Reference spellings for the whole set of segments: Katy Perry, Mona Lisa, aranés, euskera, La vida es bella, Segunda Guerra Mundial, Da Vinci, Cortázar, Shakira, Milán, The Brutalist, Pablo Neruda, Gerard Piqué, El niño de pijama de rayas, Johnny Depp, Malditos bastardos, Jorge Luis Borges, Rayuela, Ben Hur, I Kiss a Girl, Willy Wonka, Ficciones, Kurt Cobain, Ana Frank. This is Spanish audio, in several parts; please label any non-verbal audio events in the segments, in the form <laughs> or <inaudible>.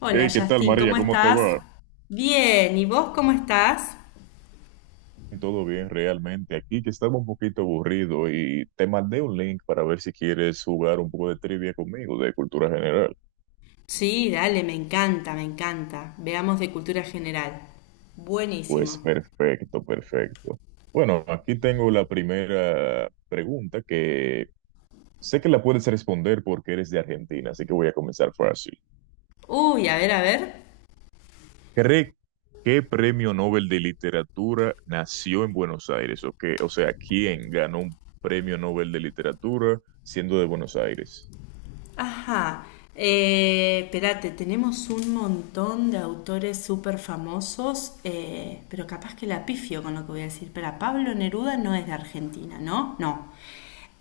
Hola Hey, ¿qué tal, Justin, María? ¿cómo ¿Cómo te estás? va? Bien, ¿y vos cómo estás? Todo bien, realmente. Aquí que estaba un poquito aburrido y te mandé un link para ver si quieres jugar un poco de trivia conmigo de cultura general. Sí, dale, me encanta, me encanta. Veamos de cultura general. Pues Buenísimo. perfecto, perfecto. Bueno, aquí tengo la primera pregunta que sé que la puedes responder porque eres de Argentina, así que voy a comenzar fácil. Uy, a ver, a ver. ¿Cree qué premio Nobel de literatura nació en Buenos Aires? ¿O qué? O sea, ¿quién ganó un premio Nobel de literatura siendo de Buenos Aires? Ajá. Espérate, tenemos un montón de autores súper famosos, pero capaz que la pifio con lo que voy a decir. Pero Pablo Neruda no es de Argentina, ¿no? No.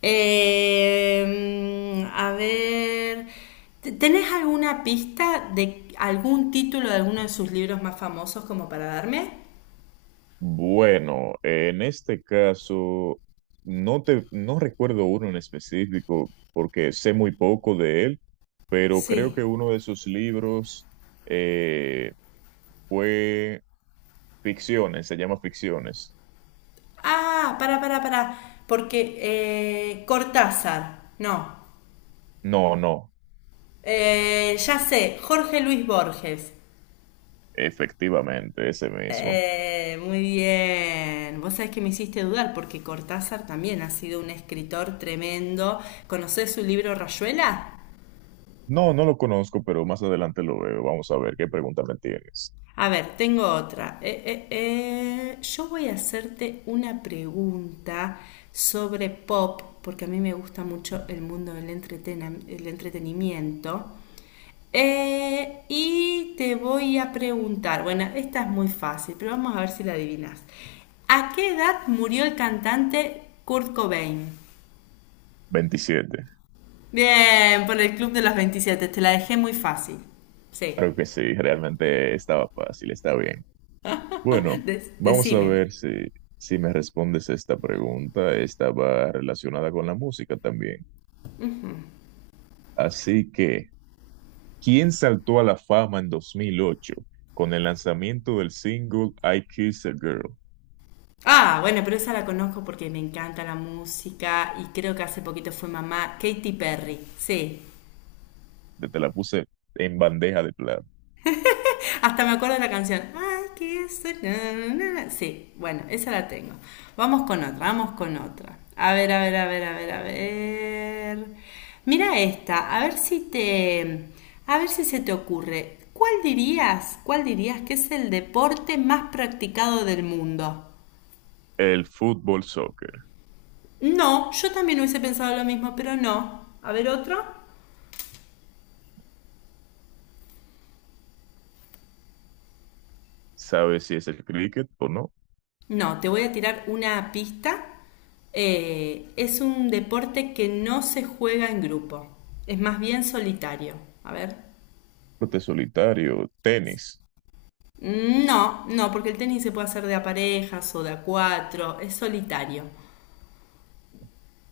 A ver, ¿tenés alguna pista de algún título de alguno de sus libros más famosos como para darme? Bueno, en este caso, no recuerdo uno en específico porque sé muy poco de él, pero creo Sí. que uno de sus libros eh, fue Ficciones, se llama Ficciones. Ah, para, para. Porque Cortázar, no. No, no, Ya sé, Jorge Luis Borges. efectivamente, ese mismo. Muy bien. Vos sabés que me hiciste dudar porque Cortázar también ha sido un escritor tremendo. ¿Conocés su libro Rayuela? No, no lo conozco, pero más adelante lo veo. Vamos a ver qué pregunta me tienes. A ver, tengo otra. Yo voy a hacerte una pregunta sobre pop, porque a mí me gusta mucho el mundo del entretena- el entretenimiento. Y te voy a preguntar, bueno, esta es muy fácil, pero vamos a ver si la adivinas. ¿A qué edad murió el cantante Kurt Cobain? Veintisiete. Bien, por el Club de los 27. Te la dejé muy fácil. Sí, Claro que sí, realmente estaba fácil, está bien. Bueno, vamos a decime. ver si me respondes esta pregunta. Esta va relacionada con la música también. Así que, ¿quién saltó a la fama en 2008 con el lanzamiento del single I Kiss a Girl? Ah, bueno, pero esa la conozco porque me encanta la música y creo que hace poquito fue mamá Katy Perry, sí. Que te la puse en bandeja de plata. Hasta me acuerdo de la canción. Ay, que eso, na, na, na. Sí, bueno, esa la tengo. Vamos con otra, vamos con otra. A ver, a ver, a ver, a ver, a ver. Mira esta, a ver si se te ocurre. ¿Cuál dirías que es el deporte más practicado del mundo? El fútbol soccer. No, yo también hubiese pensado lo mismo, pero no. A ver otro. ¿Sabes si es el cricket o no? No, te voy a tirar una pista. Es un deporte que no se juega en grupo. Es más bien solitario. A ver. Deporte solitario, tenis. No, no, porque el tenis se puede hacer de a parejas o de a cuatro. Es solitario.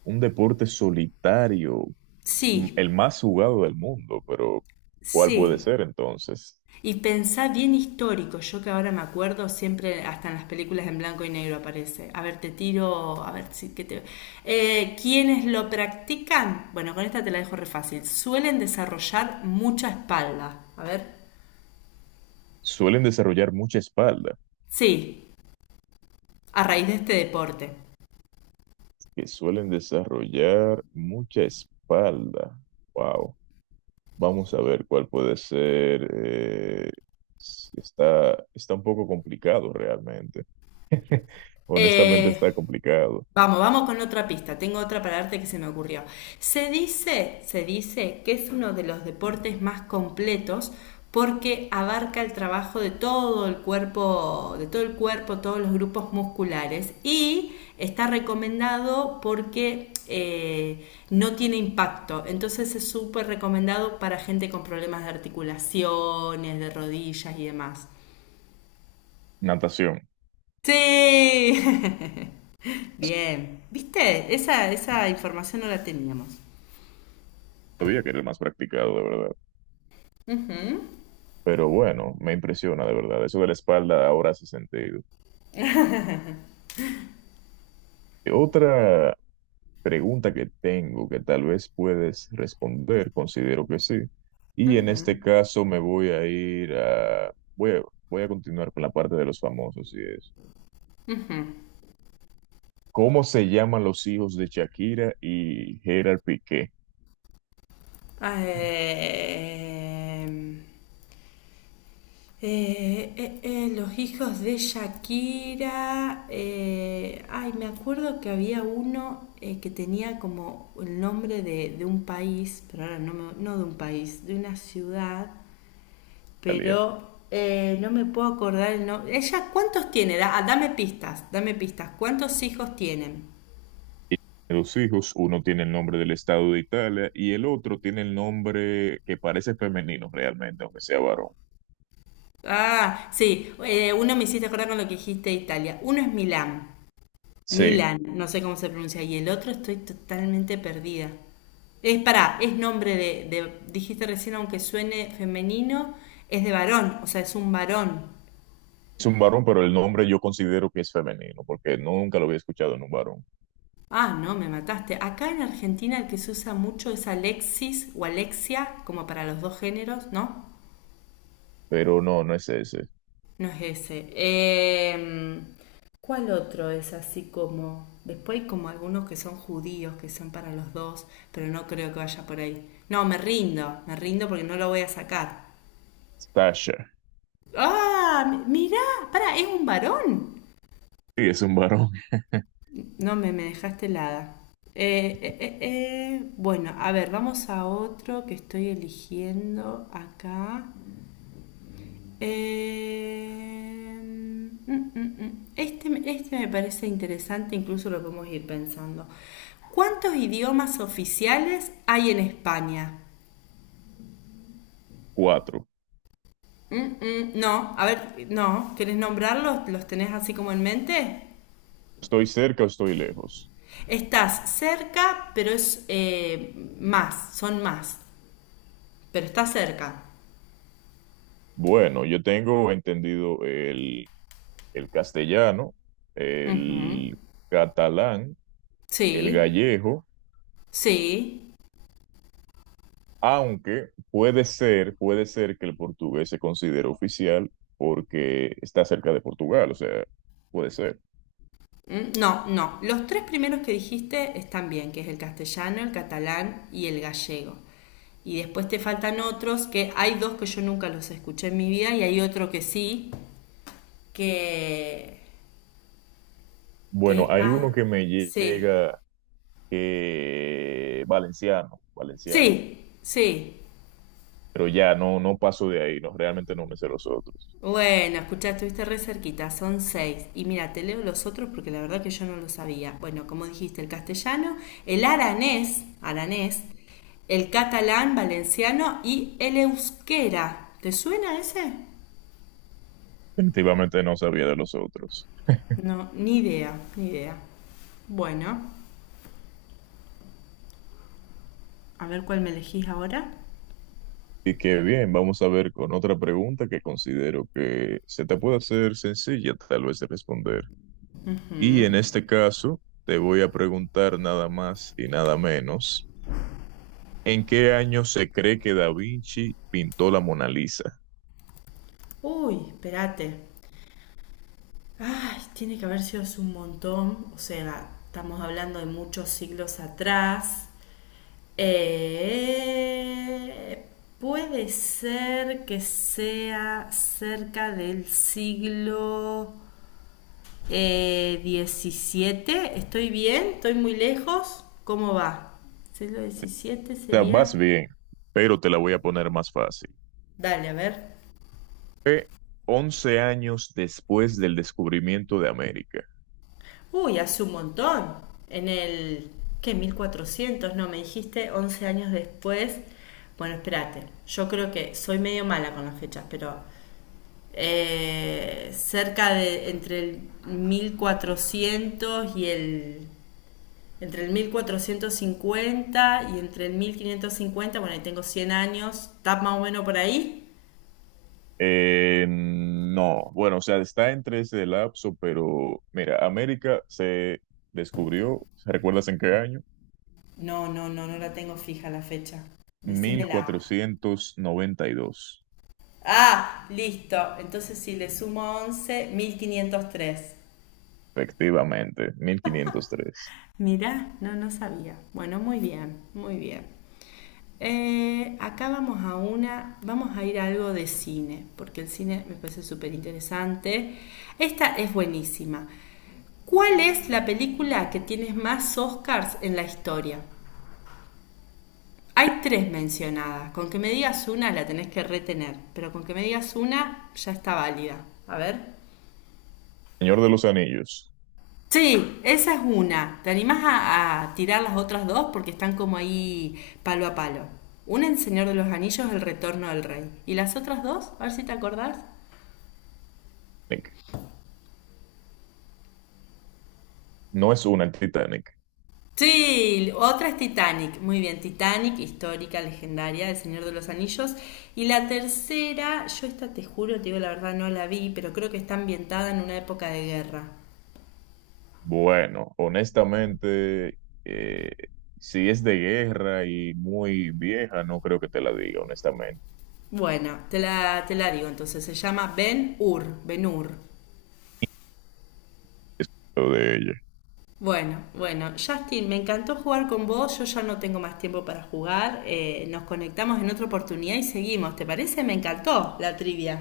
Un deporte solitario, Sí, el más jugado del mundo, pero ¿cuál puede ser sí. entonces? Y pensá bien histórico, yo que ahora me acuerdo siempre, hasta en las películas en blanco y negro aparece. A ver, te tiro, a ver si que te. Quienes lo practican, bueno, con esta te la dejo re fácil, suelen desarrollar mucha espalda. A ver. Suelen desarrollar mucha espalda, Sí, a raíz de este deporte. que suelen desarrollar mucha espalda. Wow. Vamos a ver cuál puede ser. Está, está un poco complicado realmente. <laughs> Honestamente Eh, está complicado. Vamos, vamos con otra pista. Tengo otra para darte que se me ocurrió. Se dice que es uno de los deportes más completos porque abarca el trabajo de todo el cuerpo, de todo el cuerpo, todos los grupos musculares y está recomendado porque no tiene impacto. Entonces es súper recomendado para gente con problemas de articulaciones, de rodillas y demás. Natación. Sí. <laughs> Bien, ¿viste? Esa información no la teníamos. Sabía que era el más practicado, de verdad. Pero bueno, me impresiona, de verdad. Eso de la espalda ahora hace sentido. Otra pregunta que tengo que tal vez puedes responder, considero que sí. Y en este caso me voy a ir a... voy a continuar con la parte de los famosos y eso. ¿Cómo se llaman los hijos de Shakira y Gerard Piqué? Eh, los hijos de Shakira. Ay, me acuerdo que había uno que tenía como el nombre de un país, pero ahora no, no de un país, de una ciudad, Italia. pero no me puedo acordar el nombre. ¿Ella cuántos tiene? Ah, dame pistas, dame pistas. ¿Cuántos hijos tienen? Y los hijos, uno tiene el nombre del estado de Italia y el otro tiene el nombre que parece femenino realmente, aunque sea varón. Ah, sí, uno me hiciste acordar con lo que dijiste de Italia. Uno es Milán, Sí, Milán, no sé cómo se pronuncia, y el otro estoy totalmente perdida. Es para, es nombre de, dijiste recién, aunque suene femenino, es de varón, o sea, es un varón. es un varón, pero el nombre yo considero que es femenino, porque nunca lo había escuchado en un varón. Ah, no, me mataste. Acá en Argentina el que se usa mucho es Alexis o Alexia, como para los dos géneros, ¿no? Pero no, no es ese. No es ese. ¿Cuál otro es así como, después hay como algunos que son judíos, que son para los dos, pero no creo que vaya por ahí. No, me rindo porque no lo voy a sacar. Sasha, ¡Ah! Mirá, para, es un varón. y es un varón. No, me dejaste helada. Bueno, a ver, vamos a otro que estoy eligiendo acá. Mm. Este me parece interesante, incluso lo podemos ir pensando. ¿Cuántos idiomas oficiales hay en España? Cuatro. No, a ver, no, ¿querés nombrarlos? ¿Los tenés así como en mente? ¿Estoy cerca o estoy lejos? Estás cerca, pero es más, son más, pero está cerca. Bueno, yo tengo entendido el castellano, Ujú. el catalán, el Sí, gallego, sí. aunque puede ser que el portugués se considere oficial porque está cerca de Portugal, o sea, puede ser. ¿Mm? No, no. Los tres primeros que dijiste están bien, que es el castellano, el catalán y el gallego. Y después te faltan otros, que hay dos que yo nunca los escuché en mi vida y hay otro que sí, que, que Bueno, es hay más. uno que me Sí, llega valenciano, valenciano, sí, sí. pero ya no, no paso de ahí, no, realmente no me sé los otros. Bueno, escucha, estuviste re cerquita, son seis. Y mira, te leo los otros porque la verdad que yo no lo sabía. Bueno, como dijiste, el castellano, el aranés, aranés, el catalán, valenciano y el euskera. ¿Te suena ese? Definitivamente no sabía de los otros. No, ni idea, ni idea. Bueno, a ver cuál me elegís ahora. Y que bien, vamos a ver con otra pregunta que considero que se te puede hacer sencilla tal vez de responder. Y en este caso, te voy a preguntar nada más y nada menos, ¿en qué año se cree que Da Vinci pintó la Mona Lisa? Uy, espérate. Ay, tiene que haber sido hace un montón. O sea, estamos hablando de muchos siglos atrás. Eh, puede ser que sea cerca del siglo XVII. ¿Estoy bien? ¿Estoy muy lejos? ¿Cómo va? ¿Siglo XVII O sea, vas sería? bien, pero te la voy a poner más fácil. Dale, a ver. Fue 11 años después del descubrimiento de América. Uy, hace un montón. En el, ¿qué? 1400, no, me dijiste 11 años después. Bueno, espérate. Yo creo que soy medio mala con las fechas, pero cerca de entre el 1400 y el entre el 1450 y entre el 1550. Bueno, ahí tengo 100 años, está más o menos por ahí. No, bueno, o sea, está entre ese lapso, pero mira, América se descubrió, ¿recuerdas en qué año? No, no, no, no la tengo fija la fecha. Mil Decímela. cuatrocientos noventa y dos, Ah, listo. Entonces si le sumo 11, 1503. efectivamente, 1503. Mirá, no, no sabía. Bueno, muy bien, muy bien. Acá vamos a una, vamos a ir a algo de cine, porque el cine me parece súper interesante. Esta es buenísima. ¿Cuál es la película que tiene más Oscars en la historia? Hay tres mencionadas. Con que me digas una la tenés que retener, pero con que me digas una ya está válida. A ver. Señor de los Anillos, Sí, esa es una. ¿Te animás a tirar las otras dos? Porque están como ahí palo a palo. Una en Señor de los Anillos, El Retorno del Rey. ¿Y las otras dos? A ver si te acordás. Nick, no es una, el Titanic. Sí, otra es Titanic. Muy bien, Titanic, histórica, legendaria, El Señor de los Anillos. Y la tercera, yo esta te juro, te digo la verdad, no la vi, pero creo que está ambientada en una época de guerra. Bueno, honestamente, eh, si es de guerra y muy vieja, no creo que te la diga, honestamente, Bueno, te la digo entonces. Se llama Ben Hur. Ben Hur. es lo de ella. Bueno, bueno, Justin, me encantó jugar con vos, yo ya no tengo más tiempo para jugar, nos conectamos en otra oportunidad y seguimos, ¿te parece? Me encantó la trivia.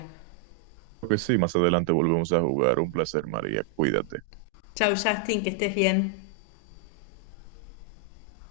Creo que sí, más adelante volvemos a jugar. Un placer, María, cuídate. Chau Justin, que estés bien.